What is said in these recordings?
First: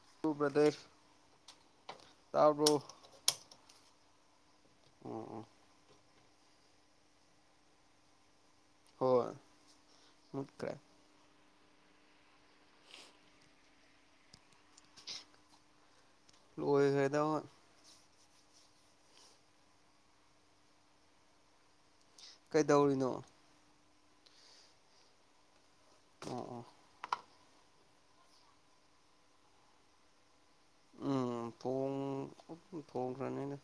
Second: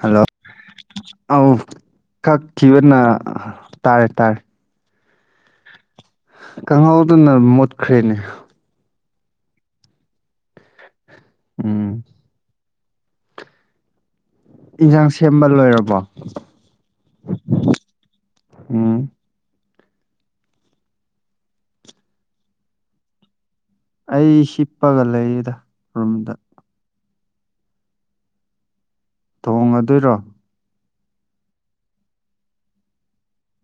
Hello brother ꯑ ꯇꯥꯕ꯭ꯔꯣ ꯀꯛꯈꯤꯕꯅ ꯇꯥꯔꯦ ꯇꯔ ꯎꯝ ꯎꯝ ꯀꯥꯡꯪꯍꯧꯗꯅ ꯃꯨꯠꯈ꯭ꯔꯦꯅꯦ ꯍꯣꯏ ꯃꯨꯠꯈ꯭ꯔꯦ ꯎꯝ ꯌꯦꯟꯁꯥꯡ ꯁꯦꯝꯕ ꯂꯣꯏꯔꯕꯣ ꯂ ꯐꯥꯏꯗ ꯑꯝ ꯀꯩꯗꯧꯔꯤꯅꯣ ꯑꯩ ꯁꯤꯄꯥꯒꯂꯗ ꯑ ꯑ ꯊꯣꯡꯉꯗꯣꯏꯔꯣ꯫ ꯎꯝ ꯄꯨꯡ ꯊꯣꯡꯈꯔ꯭ꯅꯤꯗ꯫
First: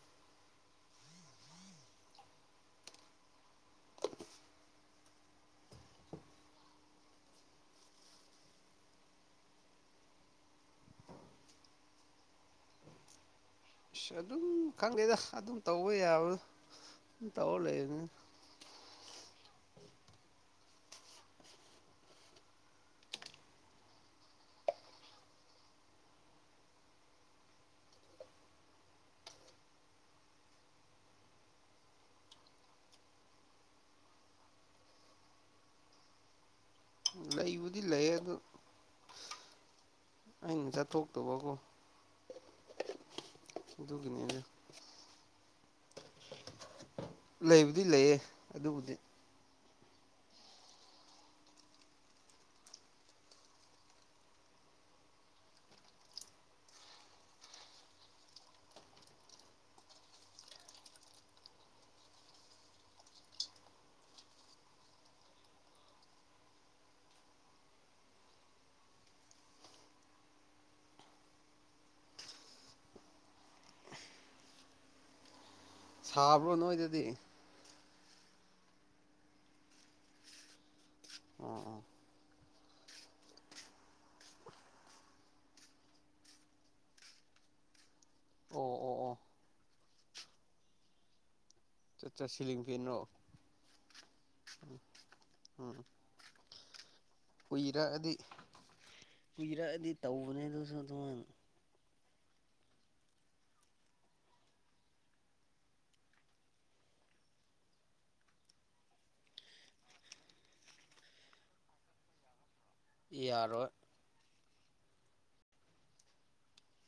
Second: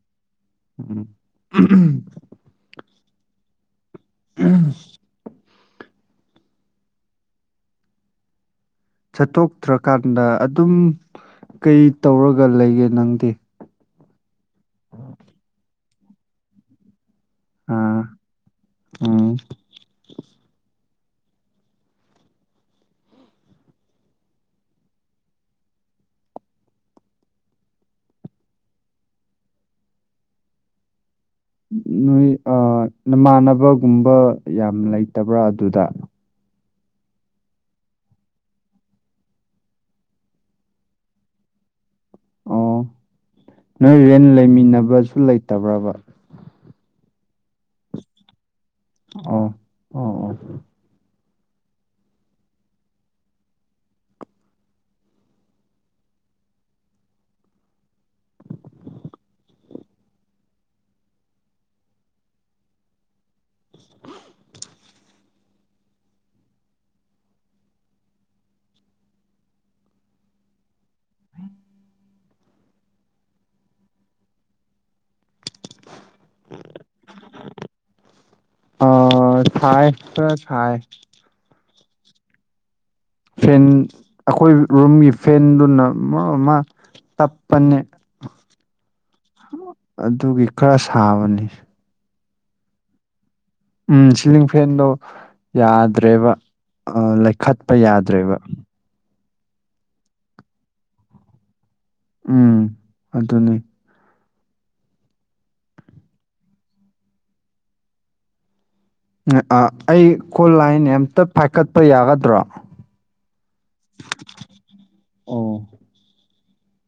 ꯎꯝ꯫ ꯎꯝ꯫ ꯆꯠꯊꯣꯛꯇ꯭ꯔꯀꯥꯟꯗ ꯑꯗꯨꯝ ꯀꯩ ꯇꯧꯔꯒ ꯂꯩꯒꯦ ꯅꯪꯗꯤ꯫ ꯑꯁ ꯑꯗꯨꯝ ꯈꯪꯗꯦꯗ ꯑꯗꯨꯝ ꯇꯧꯕ ꯌꯥꯕꯗꯣ꯫ ꯇꯧꯔ ꯑꯥ ꯂꯩꯕꯅꯤ ꯎꯝ꯫ ꯅꯣꯏ ꯅꯃꯥꯟꯅꯕꯒꯨꯝꯕ ꯌꯥꯝ ꯂꯩꯇꯕ꯭ꯔꯥ ꯑꯗꯨꯗ꯫ ꯂꯩꯕꯨꯗꯤ ꯂꯩꯌꯦ ꯑꯗꯨ ꯑꯩꯅ ꯆꯠꯊꯣꯛꯇꯕꯀꯣ꯫ ꯑꯣ ꯅꯣꯏ ꯔꯦꯟ ꯑꯗꯨꯒꯤꯅꯤꯅꯦ ꯂꯩꯃꯤꯟꯅꯕꯁꯨ ꯂꯩꯇꯕ꯭ꯔꯕ꯫ ꯂꯩꯕꯨꯗꯤ ꯂꯩꯌꯦ ꯑꯗꯨꯕꯨꯗꯤ꯫ ꯑꯣ ꯑꯣ ꯑꯣ꯫ ꯁꯥꯕ꯭ꯔꯣ ꯅꯣꯏꯗꯗꯤ꯫ ꯑ ꯁꯥꯏ ꯈꯔ ꯁꯥꯏ꯫ ꯑꯣ꯫ ꯐꯦꯟ ꯑꯩꯈꯣꯏ ꯔꯨꯝꯒꯤ ꯐꯦꯟꯗꯨꯅ ꯃ ꯑꯃ꯫ ꯇꯞꯄꯅꯦ꯫ ꯑꯣ ꯑꯣ ꯑꯣ꯫ ꯑꯗꯨꯒꯤ ꯈꯔ ꯁꯥꯕꯅꯤ꯫ ꯆꯠ ꯁꯤꯂꯤꯡ ꯐꯦꯟ ꯔꯣ꯫ ꯎꯝ ꯁꯤꯂꯤꯡ ꯐꯦꯟꯗꯣ ꯎꯝ ꯌꯥꯗ꯭ꯔꯦꯕ꯫ ꯂꯩꯈꯠꯄ ꯀꯨꯏꯔꯛꯑꯗꯤ ꯌꯥꯗ꯭ꯔꯦꯕ꯫ ꯀꯨꯏꯔꯛꯑꯗꯤ ꯇꯧꯕꯅꯦ ꯑꯗꯨꯁꯨ ꯑꯗꯨꯝ꯫ ꯎꯝ ꯑꯗꯨꯅꯤ꯫ ꯑꯩ ꯀꯣꯜꯂꯥꯏꯟ ꯑꯝꯇ ꯄꯥꯏꯈꯠꯄ ꯌꯥꯒꯗ꯭ꯔꯣ꯫ ꯌꯥꯔꯣꯏ꯫ ꯑꯣ꯫ [unintelligible]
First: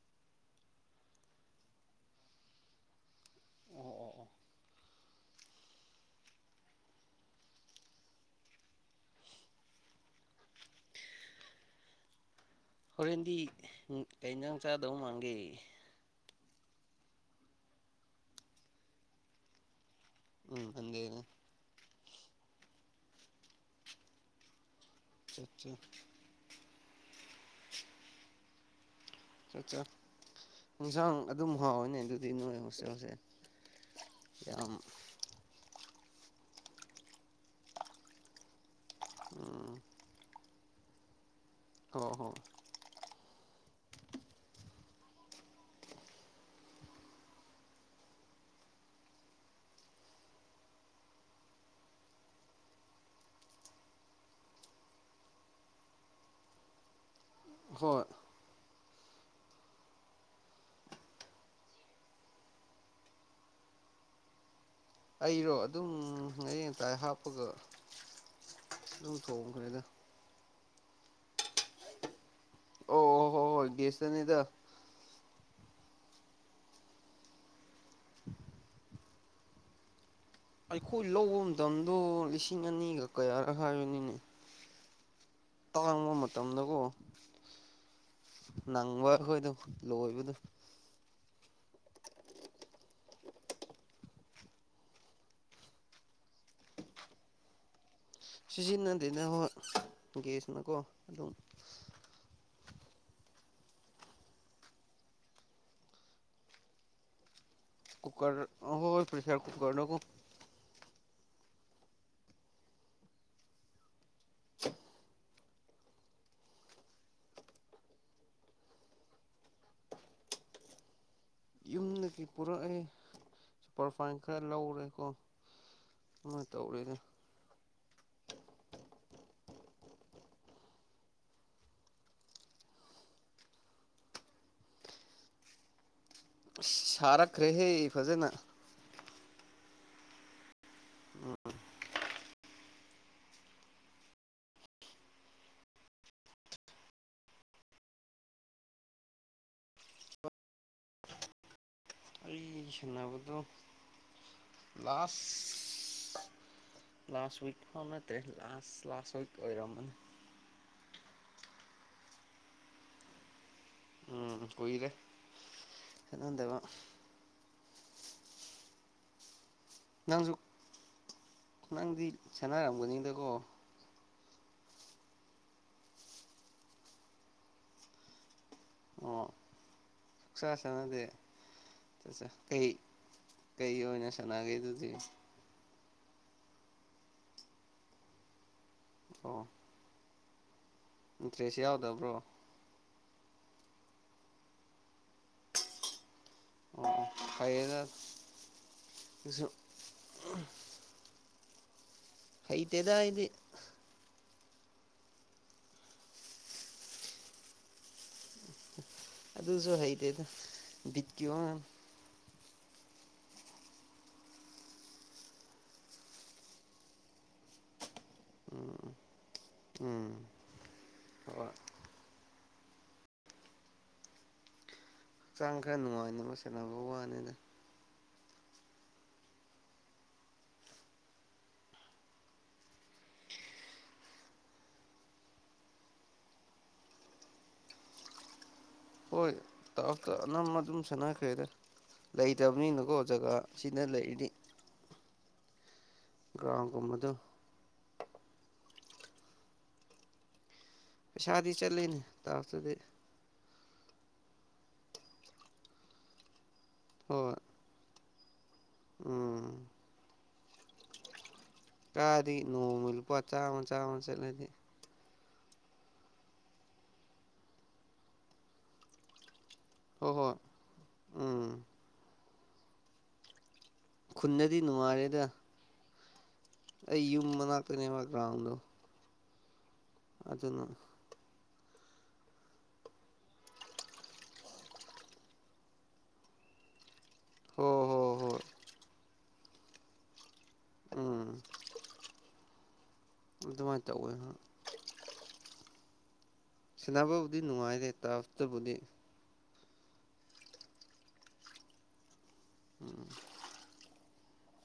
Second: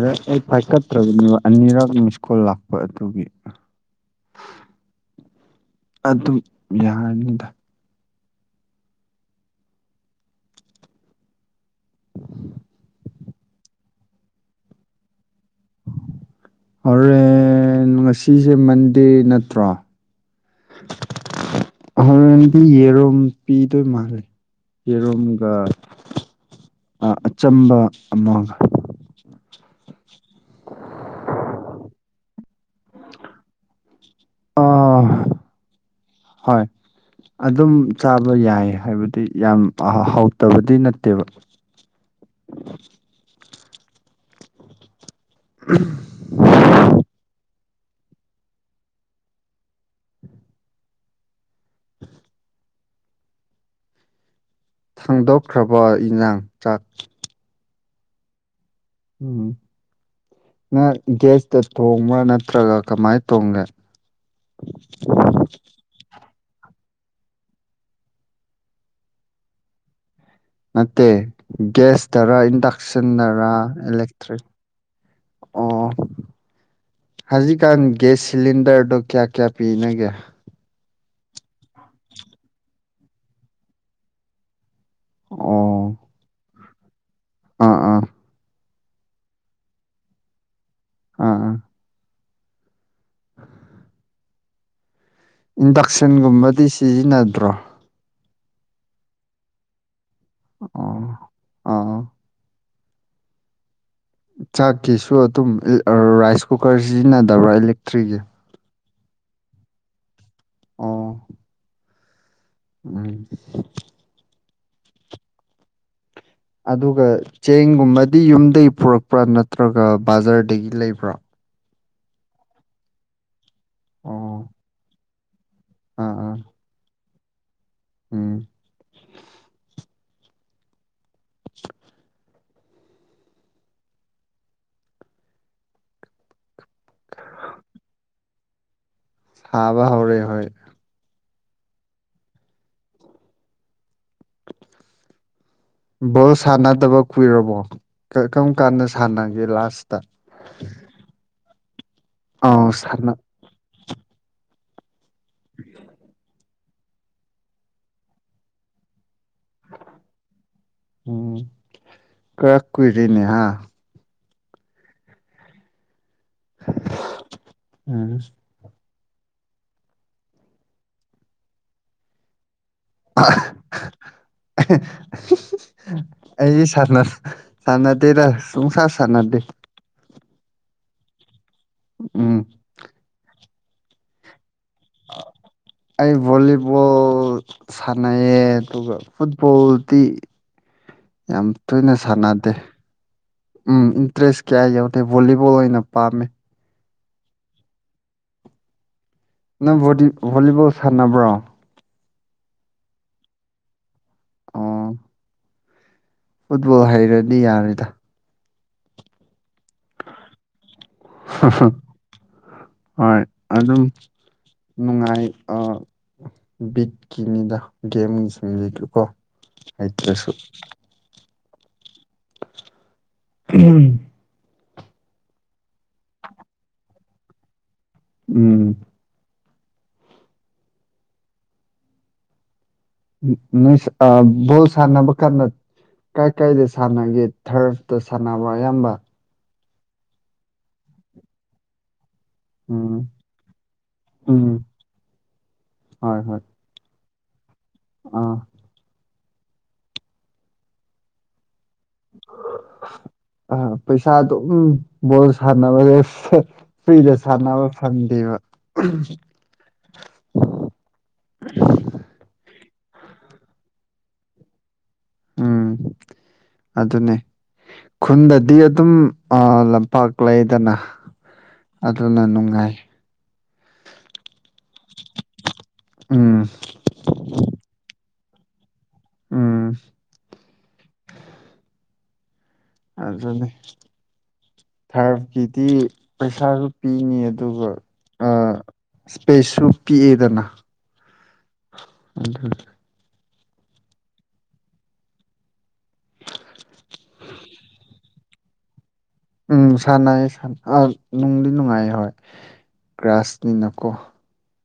[unintelligible] ꯅꯠꯇ꯭ꯔ ꯑꯅꯤꯔꯛ ꯃꯤꯁꯀꯣꯜ ꯂꯥꯛꯄ ꯑꯗꯨꯒꯤ꯫ ꯑꯣ ꯑꯣ ꯑꯣ꯫ ꯑꯗꯨ ꯌꯥꯔꯅꯤꯗ꯫ ꯍꯣꯔꯦꯟꯗꯤ ꯀꯩ ꯖꯥꯡ ꯆꯥꯗꯧ ꯃꯥꯡꯒꯦ꯫ ꯍꯣꯔꯦꯟ ꯉꯁꯤꯁꯦ ꯃꯟꯗꯦ ꯅꯠꯇ꯭ꯔꯣ꯫ ꯎꯝ ꯍꯟꯗꯦꯅ ꯍꯣꯔꯦꯟꯗꯤ ꯌꯦꯔꯨꯝ ꯄꯤꯗꯣꯏ ꯃꯥꯜꯂꯦ꯫ ꯆꯠ ꯌꯦꯔꯨꯝꯒ ꯆꯠ ꯑꯆꯝꯕ ꯑꯃꯒ꯫ ꯆꯠ ꯌꯦꯟꯁꯥꯡ ꯑꯗꯨꯝ ꯍꯥꯎꯋꯅꯦ ꯑꯗꯨ꯫ ꯑꯗꯨ ꯅꯣꯏ ꯍꯣꯁꯇꯦꯜꯁꯦ ꯌꯥꯝ꯫ ꯑꯥ ꯍꯣꯏ ꯑꯗꯨꯝ ꯆꯥꯕ ꯌꯥꯏ ꯍꯥꯏꯕꯗꯤ ꯌꯥꯝ ꯎꯝ ꯍꯥꯎ꯫ ꯇꯕꯗꯤ ꯅꯠꯇꯦꯕ꯫ ꯍ ꯍꯣ꯫ [unintelligible] ꯊꯥꯡꯗꯣꯛꯈ꯭ꯔꯕ ꯏꯟꯖꯥꯡ ꯆꯥꯛ꯫ ꯍꯣꯏ꯫ ꯎꯝ꯫ ꯅꯪ ꯒꯦꯁꯇ ꯊꯣꯡꯕ꯭ꯔꯥ ꯅꯠꯇ꯭ꯔꯒ ꯀꯃꯥꯏꯅ ꯊꯣꯡꯒꯦ꯫ ꯑꯩꯔꯣ ꯑꯗꯨꯝ ꯍꯌꯦꯡ꯫ ꯇꯥꯏ ꯍꯥꯞꯄꯒ ꯑꯗꯨꯝ ꯊꯣꯡꯈꯔ꯭ꯦꯗ꯫ ꯅꯠꯇꯦ ꯒꯦꯁ꯫ ꯇꯔꯥ ꯑꯣ ꯏꯟꯗꯛꯁꯟ ꯍꯣꯏ ꯍꯣꯏ ꯇꯔꯥ ꯍꯣꯏ ꯒꯦꯁꯇꯅꯤꯗ ꯏꯂꯦꯛꯇ꯭ꯔꯤꯛ꯫ ꯑꯣ ꯍꯧꯖꯤꯛꯀꯥꯟ ꯒꯦꯁ ꯁꯤꯂꯤꯟꯗꯔꯗꯣ ꯀꯌꯥ-ꯀꯌꯥ ꯄꯤꯅꯒꯦ꯫ ꯑꯩꯈꯣꯏ ꯂꯧꯕ ꯃꯇꯝꯗꯣ ꯂꯤꯁꯤꯡ ꯑꯅꯤꯒ ꯀꯌꯥꯔ ꯍꯥꯏꯕꯅꯤꯅꯦ꯫ ꯑꯣ ꯇꯥꯡꯕ ꯃꯇꯝꯗꯀꯣ꯫ ꯑꯥ ꯑꯥ꯫ ꯅꯪꯕ ꯑꯈꯣꯏꯗꫭ ꯂꯣꯏꯕꯗꯨ꯫ ꯑꯥ ꯑ꯫ ꯏꯟꯗꯛꯁꯟꯒꯨꯝꯕꯗꯤ ꯁꯤꯖꯤꯟꯅꯗ꯭ꯔꯣ꯫ ꯁꯤꯖꯤꯟꯅꯗꯦꯅꯦ ꯍꯣꯏ ꯒꯦꯁꯅꯀꯣ ꯑꯣ ꯑꯗꯨꯝ ꯑꯥ ꯆꯥꯛꯀꯤꯁꯨ ꯑꯗꯨꯝ ꯔꯥꯏꯁ ꯀꯨꯀꯔ ꯁꯤꯖꯤꯟꯅꯗꯕ꯭ꯔꯥ ꯂꯦꯛ ꯀꯨꯀꯔ ꯑꯈꫭꯏ ꯄ꯭ꯔꯦꯁꯔ ꯀꯨꯀꯔ ꯅ ꯀꫭ ꯑꯣ ꯎꯝ꯫ [unintelligible] ꯑꯗꯨꯒ ꯆꯦꯡꯒꯨꯝꯕꯗꯤ ꯌꯨꯝꯗꯒꯤ ꯄꯨꯔꯛꯄ꯭ꯔꯥ ꯅꯠꯇ꯭ꯔꯒ ꯕꯥꯖꯥꯔꯗꯒꯤ ꯂꯩꯕ꯭ꯔꯥ꯫ ꯌꯨꯝꯗꯒꯤ ꯄꯨꯔꯛꯑꯦ ꯁꯨꯄꯔꯐꯥꯏꯟ ꯑꯣ ꯈꯔ ꯂꯧꯔꯦꯀꯣ꯫ ꯑꯥ ꯑꯥ ꯃ ꯇꯧꯔꯦꯅꯦ꯫ ꯎꯝ꯫ [unintelligible] ꯁꯥꯔꯛꯈ꯭ꯔꯦꯍꯦ ꯐꯖꯅ꯫ ꯁꯥꯕ ꯍꯧꯔꯦ ꯍꫭꯏ꯫ [unintelligible] ꯕꯣꯜ ꯁꯥꯟꯅꯗꯕ ꯀꯨꯏꯔꯕꯣ꯫ ꯀꯔꯝ ꯀꯥꯟꯗ ꯁꯥꯟꯅꯒꯦ ꯂꯥꯁꯇ꯫ [unintelligible] ꯑꫭ ꯑꯩ ꯁꯥꯅ ꯁꯥꯟꯅꯕꯗꯣ ꯂꯥꯁ ꯂꯥꯁ ꯋꯤꯛ ꯐꯧ ꯅꯠꯇꯦ ꯂꯥꯁ ꯂꯥꯁ ꯍꫭꯏ ꯀ ꯀꯨꯏꯔꯦꯅꯦꯍꯥ꯫ ꯎꯝ ꯀꯨꯏꯔꯦ ꯁꯥꯅꯗꯕ꯫ ꯎꯝ ꯅꯪꯁꯨ ꯅꯪꯗꯤ ꯁꯅꯥꯔꯝ [unintelligible] ꯑꯩ ꯁꯥꯅ ꯁꯥꯟꯅꯗꯦꯗ꯫ ꯄꯨꯡꯁꯥ ꯁꯥꯟꯅꯗꯦ꯫ ꯆꯥ ꯁꯥꯟꯅꯗꯦ ꯁꯁ ꯎꯝ ꯀꯩ ꯀꯩ ꯑꯣꯏꯅ ꯁꯥꯟꯅꯒꯦꯗꯨ ꯗꯤ ꯑꯩ ꯚꯣꯂꯤꯕꯣꯜ ꯁꯥꯟꯅꯩꯌꯦ ꯑꯗꯨꯒ ꯑꯣ ꯐꯨꯠꯕꯣꯜꯗꯤ ꯌꯥꯝ ꯏꯟꯇꯔꯦꯁ ꯇꯣꯏꯅ ꯌꯥꯎꯗꯕ꯭ꯔꯣ ꯑꯣ ꯁꯥꯟꯅꯗꯦ꯫ ꯎꯝ ꯏꯟꯇꯔꯦꯁ ꯀꯌꯥ ꯌꯥꯎꯗꯦ ꯚꯣꯂꯤꯕꯣꯜ ꯑꯣꯏꯅ ꯄꯥꯝꯃꯦ꯫ ꯑꯣ ꯐꯩꯌꯦꯗ꯫ ꯑꯗꯨꯁꯨ ꯅꯪ ꯕꫭꯗꯤ ꯚꫭꯂꯤꯕꫭꯜ ꯁꯥꯟꯅꯕ꯭ꯔꯣ꯫ ꯍꯩꯇꯦꯗ ꯑꯩꯗꯤ꯫ ꯑꫭ꯫ ꯐꯨꯠꯕꯣꯜ ꯍꯩꯔꯗꯤ ꯌꯥꯔꯦꯗ꯫ ꯑꯗꯨꯁꯨ ꯍꯩꯇꯦꯗ ꯕꯤꯠꯀꯤ ꯋꯥꯅꯤ꯫ ꯍꯣꯏ ꯑꯗꯨꯝ ꯅꯨꯡꯉꯥꯏ ꯑ ꯕꯤꯠꯀꯤꯅꯤꯗ꯫ ꯒꯦꯝꯁꯤꯡ ꯎꯝ ꯗꯤ ꯀꯣ ꯎꯝ ꯍꯩꯇ꯭ꯔꯁꯨ꯫ ꯍꯣꯏ ꯎꯝ꯫ ꯍꯛꯆꯥꯡ ꯈꯔ ꯅꯨꯡꯉꯥꯏꯅꯕ ꯁꯥꯟꯅꯕ ꯋꯥꯅꯤꯗ꯫ ꯎꯝ꯫ ꯅꫭꯏ ꯑ ꯕꫭꯜ ꯁꯥꯟꯅꯕ ꯀꯥꯟꯗ ꯀꯥꯏ ꯀꯥꯏꯗ ꯁꯥꯟꯅꯥꯒꯦ ꯊꯔꯐꯇ ꯁꯥꯟꯅꯕ꯭ꯔ ꯑꯌꯥꯝꯕ꯫ ꯇꯥꯎꯇ ꯑꯅꯝꯕ ꯑꯗꯨꯝ ꯁꯥꯟꯅꯈꯩꯔꯦ ꯂꯩꯇꯕꯅꯤꯅꯀꯣ ꯎꯝ ꯖꯒꯥ ꯁꯤꯅ ꯂꯩꯔꯤꯗꯤ ꯎꯝ ꯍꯣꯏ ꯍꯣꯏ ꯭ꯔ ꯀꯨꯝꯃꯗ ꯑꯥ ꯄꯩꯁꯥꯗꯤ ꯆꯠꯂꯤꯅꯦ ꯇꯥꯞꯇꯗꯤ ꯑ ꯄꯩꯁꯥ ꯑꯗꯨꯝ ꯕꯣꯜ ꯁꯥꯟꯅꯕꯁꯦ ꯐ꯭ꯔꯤꯗ ꯍꯣꯏ ꯁꯥꯟꯅꯕ ꯐꯪꯉꯤ ꯀꯕ ꯎꯝ ꯀꯔꯤ ꯅꯣꯡꯃꯂ ꯄ ꯆꯥꯋꯥ ꯆꯥꯃ ꯆꯠꯂꯗꯤ ꯎꯝ ꯑꯗꯨꯅꯦ ꯈꯨꯟꯗꯗꯤ ꯑꯗꯨꯝ ꯂꯝꯄꯥꯛ ꯍꯣꯏ ꯍꯣꯏ ꯂꯩꯗꯅ ꯎꯝ ꯑꯗꯨꯅ ꯅꯨꯡꯉꯥꯏ ꯈꯨꯟꯅꯗꯤ ꯅꯨꯡꯉꯥꯏꯔꯦꯗ ꯎꯝ ꯑꯩ ꯌꯨꯝ ꯃꯅꯥꯛꯇꯅꯦꯕ ꯒ꯭ꯔꯥꯎꯟꯗꯣ ꯎꯝ ꯑꯗꯨꯗꯅ ꯑꯗꯨꯅꯦ ꯊꯔꯀꯤꯗꯤ ꯄꯩꯁꯥꯁꯨ ꯄꯤꯅꯤ ꯑꯗꯨꯒ ꯍꯣꯏ ꯍꯣꯏ ꯍꯣꯏ ꯏꯁꯄꯦꯁꯁꯨ ꯄꯤꯛꯑꯦꯗꯅ ꯎꯝ ꯑꯗꯨꯗ ꯑꯗꯨꯗꯃꯥꯏ ꯇꯧ ꯑꯣꯏꯣꯏꯍ ꯁꯕꯨꯗꯤ ꯎꯝ ꯁꯥꯟꯅ ꯑ ꯅꯨꯡꯗꯤ ꯅꯨꯡꯉꯥꯏ ꯍꯣꯏ ꯀ꯭ꯔꯥꯁꯅꯤ ꯅꯀꯣ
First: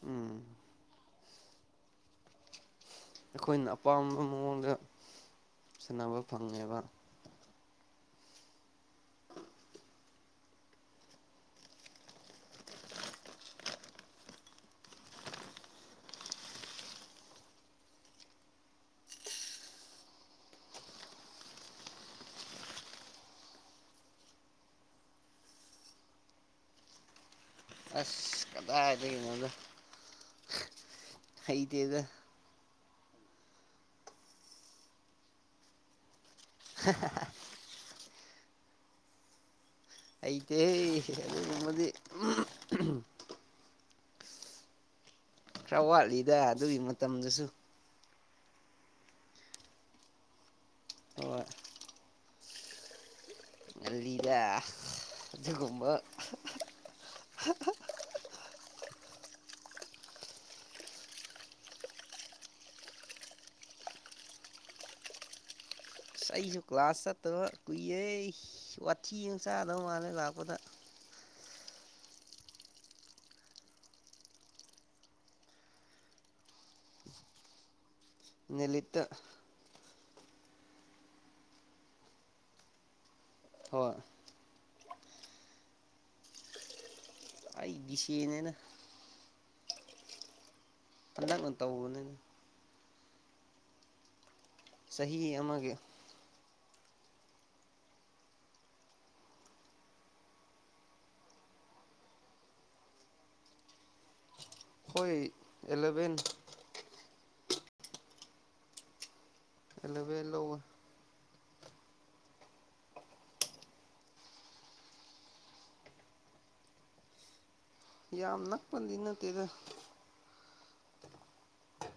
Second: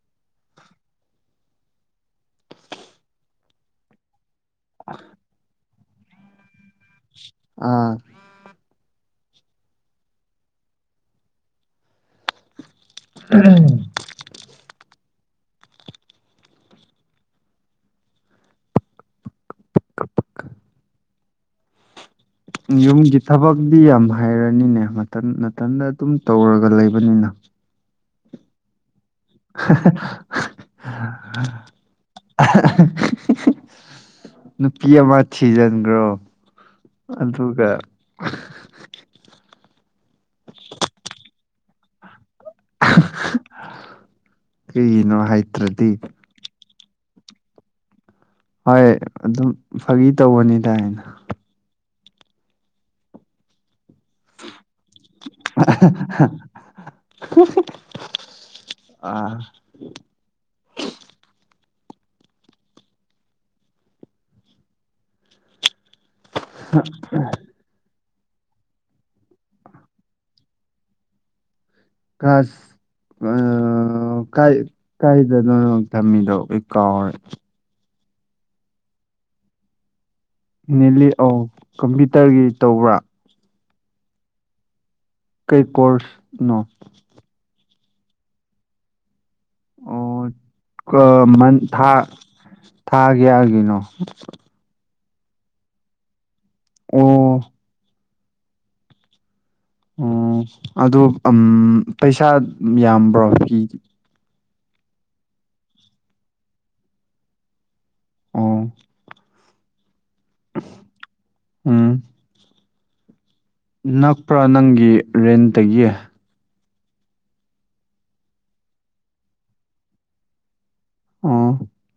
ꯎꯝ ꯑꯩꯈꯣꯏꯅ ꯑꯄꯥꯝꯕ ꯃꯑꯣꯡꯗ ꯁꯥꯟꯅꯕ ꯐꯪꯉꯦꯕ ꯑꯥ ꯑ ꯎꯝ ꯌꯨꯝꯒꯤ ꯊꯕꯛꯇꯗꯤꯤ ꯌꯥꯝ ꯍꯥꯏꯩꯔꯅꯤꯅꯦ ꯅꯥꯊꯟꯗ ꯑꯗꯨꯝ ꯇꯧꯔꯒ ꯂꯩꯕꯅꯤꯅ ꯑꯁ ꯀꯗꯥ [unintelligible] ꯑꯩꯗꯤꯗ ꯅꯨꯄꯤ ꯑꯃ ꯊꯤꯖꯤꯟꯈ꯭ꯔꯣ ꯑꯗꯨꯒ ꯑ ꯑꯗꯤ ꯅꯃꯗꯤ ꯀꯩꯅ ꯈꯔ ꯋꯥꯠꯂꯤꯗ ꯑꯗꯨꯒꯤ ꯃꯇꯝꯗꯨꯁꯨ ꯍꯣꯏ ꯑꯗꯨꯝ ꯐꯥꯒꯤ ꯇꯧꯕꯅꯤ ꯇꯥꯏꯅ ꯍꯣꯏ ꯂꯤꯗ ꯒꯨꯝꯕ ꯑꯥ ꯑꯁ ꯑꯩꯁꯨ ꯀ꯭ꯂꯥꯁ ꯆꯠꯇꯔ ꯀꯨꯏꯌꯦꯦ ꯋꯥꯊꯤ ꯆꯥꯗꯧ ꯃꯥꯜꯂꯦ ꯂꯥꯛꯄꯗ ꯈꯥꯁ ꯀꯥꯏꯗꯅꯣ ꯊꯝꯃꯤꯗꯣ ꯑꯩꯈꯣꯏ ꯀꯥꯎꯔꯦ ꯅꯨꯂꯤꯇ ꯅꯦꯜꯂꯤ ꯑ ꯀꯝꯄ꯭ꯌꯨꯇꯔꯒꯤ ꯇꯧꯕ꯭ꯔꯥ ꯍꯣꯏ ꯀꯩ ꯀꯣꯔꯁꯅꯣ ꯑꯩ ꯁꯤꯅꯦꯅ ꯑꯣ ꯀ ꯍꯟꯗꯛꯅ ꯃꯟ ꯊꯥ ꯇꯧꯕꯅꯤꯅ ꯊꯥꯒꯒꯤꯅꯣ ꯆꯍꯤ ꯑꯃꯒꯤ ꯑꯣ ꯑꯣ ꯑꯗꯨ ꯄꯩꯁꯥ ꯌꯥꯝꯕ꯭ꯔꯣ ꯐꯤꯗꯤ ꯍꯣꯏ ꯑꯦꯂꯦꯚꯦꯟ ꯑꯣ ꯑꯦꯂꯚꯦꯟ ꯂꯧꯋꯦ ꯑꯝ ꯅꯛꯄ꯭ꯔꯥ ꯅꯪꯒꯤ ꯔꯦꯟꯇꯒꯤ ꯌꯥꯝ ꯅꯄꯗꯤ ꯏꯅꯠꯇꯦꯗ ꯑꯣ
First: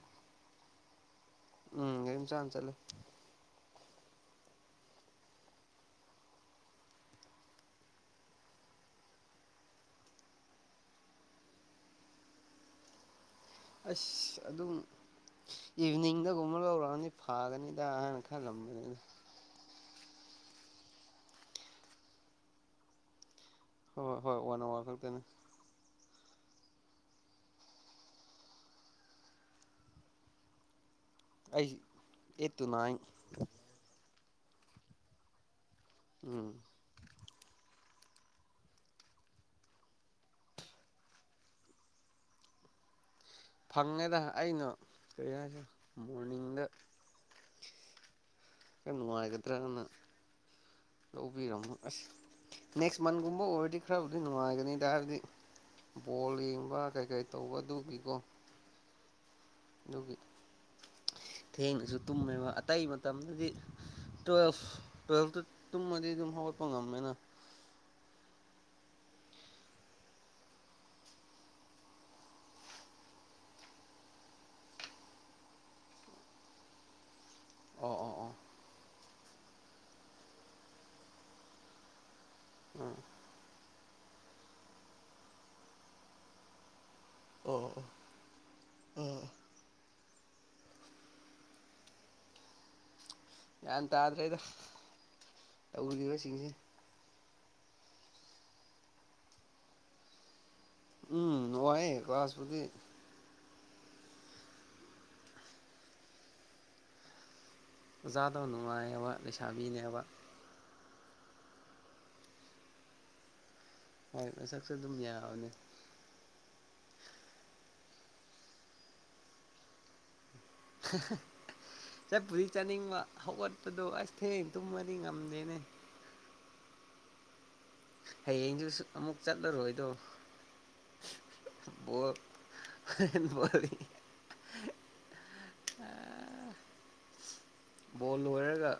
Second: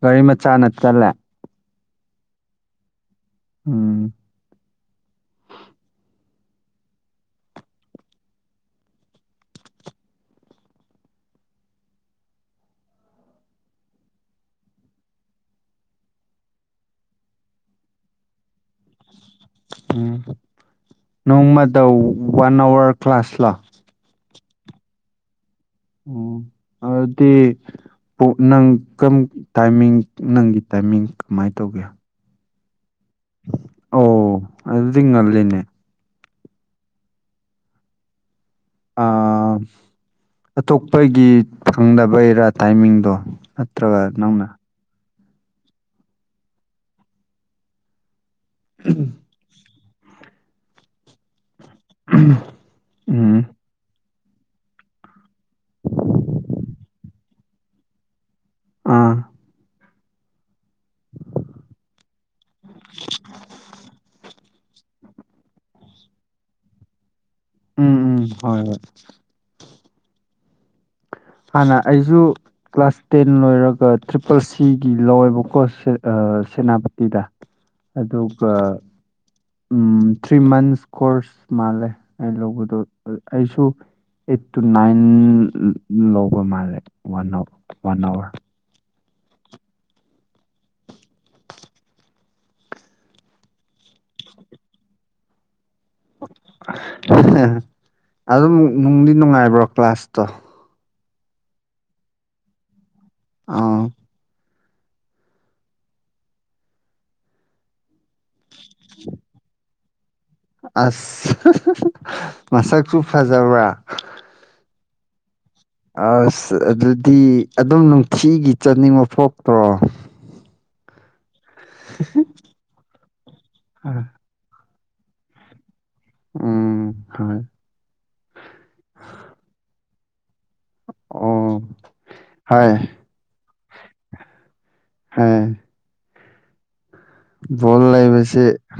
ꯒꯥꯔꯤ ꯃꯆꯥ ꯅ ꯆꯜꯂꯦ ꯎꯝ ꯌꯦꯝ ꯆꯥꯟ ꯆꯂ ꯎꯝ ꯑꯁ ꯑꯗꯨꯝ ꯏꯚꯤꯅꯤꯡꯗꯒꯨꯝꯕ ꯂꯧꯔꯛꯑꯅꯤ ꯐꯥꯒꯅꯤꯗ ꯑꯍꯥꯟꯅ ꯈꯜꯂꯝꯕꯅꯤꯗ ꯎꯝ ꯅꯣꯡꯃꯗ ꯋꯥꯟ ꯑꯋꯥꯔ ꯀ꯭ꯂꯥꯁ ꯂꯣ ꯍꯣꯏ ꯍꯣꯏ ꯋꯥꯟ ꯑꯋꯥꯔ ꯈꯛꯇꯅꯤ ꯑꯣ ꯑꯗꯨꯗꯤ ꯅꯪ ꯀꯔꯝ ꯇꯥꯏꯃꯤꯡ ꯅꯪꯒꯤ ꯇꯥꯏꯃꯤꯡ ꯀꯃꯥꯏꯅ ꯑꯩ ꯇꯧꯒꯦ ꯑꯩꯠ ꯇꯨ ꯅꯥꯏꯟ ꯑꯗꯨꯜꯅꯦ ꯎꯝ ꯑ ꯑꯇꯣꯞꯄꯒꯤ ꯐꯪꯗꯕꯩꯔꯥ ꯇꯥꯏꯃꯤꯡꯗꯣ ꯑꯠꯇ ꯐꯪꯉꯦꯗ ꯅꯪꯅ ꯑꯩꯅ ꯀꯔꯤ ꯍꯥꯏ ꯃꯣꯔꯅꯤꯡꯗ ꯈꯔ ꯅꯨꯡꯉꯥꯏꯒꯗ꯭ꯔꯅ ꯂꯧꯕꯤꯔꯝꯃꯣ ꯑꯁ ꯅꯦꯛꯁ ꯃꯟꯒꯨꯝꯕ ꯎꯝ ꯑꯣꯏꯔꯗꯤ ꯈꯔ ꯑꯗꯨꯗꯤ ꯅꯨꯡꯉꯥꯏꯒꯅꯤꯗ ꯍꯥꯏꯕꯗꯤ ꯕꯣꯜ ꯌꯦꯡꯕ ꯀꯩ ꯀꯔꯤ ꯇꯧꯕ ꯑꯗꯨꯒꯤꯀꯣ ꯑꯥ ꯑꯗꯨꯒꯤ ꯊꯦꯡꯅꯁꯨ ꯇꯨꯝꯃꯦꯕ ꯑꯇꯩ ꯃꯇꯝꯗꯗꯤ ꯇꯨꯋꯦꯜꯐ ꯇ꯭ꯋꯦꯜ ꯃ ꯑꯗꯨ ꯍ ꯄꯥꯎ ꯉꯝꯃꯦꯅ ꯎꯝ ꯎꯝ ꯍꯣꯏ ꯍꯣꯏ ꯍꯥꯟꯅ ꯑꯩꯁꯨ ꯀ꯭ꯂꯥꯁ ꯇꯦꯟ ꯂꯣꯏꯔꯒ ꯇ꯭ꯔꯤꯄꯜ ꯁꯤꯒꯤ ꯂꯧꯋꯦꯕꯀꯣ ꯁꯦꯅꯥꯄꯇꯤꯗ ꯑꯣ ꯑꯣ ꯑꯣ ꯑꯗꯨꯒ ꯎꯝ ꯊ꯭ꯔꯤ ꯃꯟꯁ ꯀꯣꯔꯁ ꯃꯥꯜꯂꯦ ꯑꯩ ꯂꯧꯕꯗꯣ ꯎꯝ ꯑꯩꯁꯨ ꯑꯩꯠ ꯇꯨ ꯅꯏꯟ ꯂꯧꯕ ꯃꯦ ꯋꯥ ꯑꯋꯥꯔ ꯑꯣ ꯑꯣ ꯋꯥꯟ ꯑꯋꯥꯔ ꯑꯣ ꯌꯥ ꯇꯗ꯭ꯔꯦ ꯏꯗ ꯑꯗꯨꯝ ꯅꯨꯡꯗꯤ ꯅꯨꯡꯉꯥꯏꯕ꯭ꯔꯣ ꯀ꯭ꯂꯥꯁꯇꯣ ꯎꯝ ꯋꯥꯅꯨꯡꯉꯥꯏ ꯀ꯭ꯂꯥꯁꯕꯨꯗꯤ ꯑ ꯑꯣꯖꯥꯗ ꯅꯨꯡꯉꯥꯏꯌꯦꯕ ꯂꯩꯁꯥꯕꯤꯅꯦꯕ ꯑꯁ ꯃꯁꯛꯁꯨ ꯐꯖꯕ꯭ꯔꯥ ꯍꯣꯏ ꯃꯁꯛꯁꯨ ꯑꯗꯨꯝ ꯌꯥꯎꯅꯤ ꯑꯁ ꯑꯗꯨꯗꯤ ꯑꯗꯨꯝ ꯅꯨꯡꯊꯤꯒꯤ ꯆꯠꯅꯤꯡꯕ ꯐꯣꯛꯇ꯭ꯔꯣ ꯆꯠ ꯄꯨꯗꯤ ꯆꯥꯅꯤꯡꯕ ꯍꯧꯒꯠꯄꯗꯣ ꯑ ꯊꯤꯡ ꯇꯨꯝꯃꯗꯤ ꯉꯝꯗꯦꯅꯦ ꯎꯝ ꯍꯥꯏ ꯍꯌꯦꯡꯁꯨ ꯑꯃꯨꯛ ꯆꯠꯂꯔꯣꯏꯗꯣ ꯑꯣ ꯍꯣꯏ ꯠ ꯍꯥ ꯣꯜ ꯕꯣꯜ ꯂꯩꯕꯁ ꯂꯣꯏꯔꯒ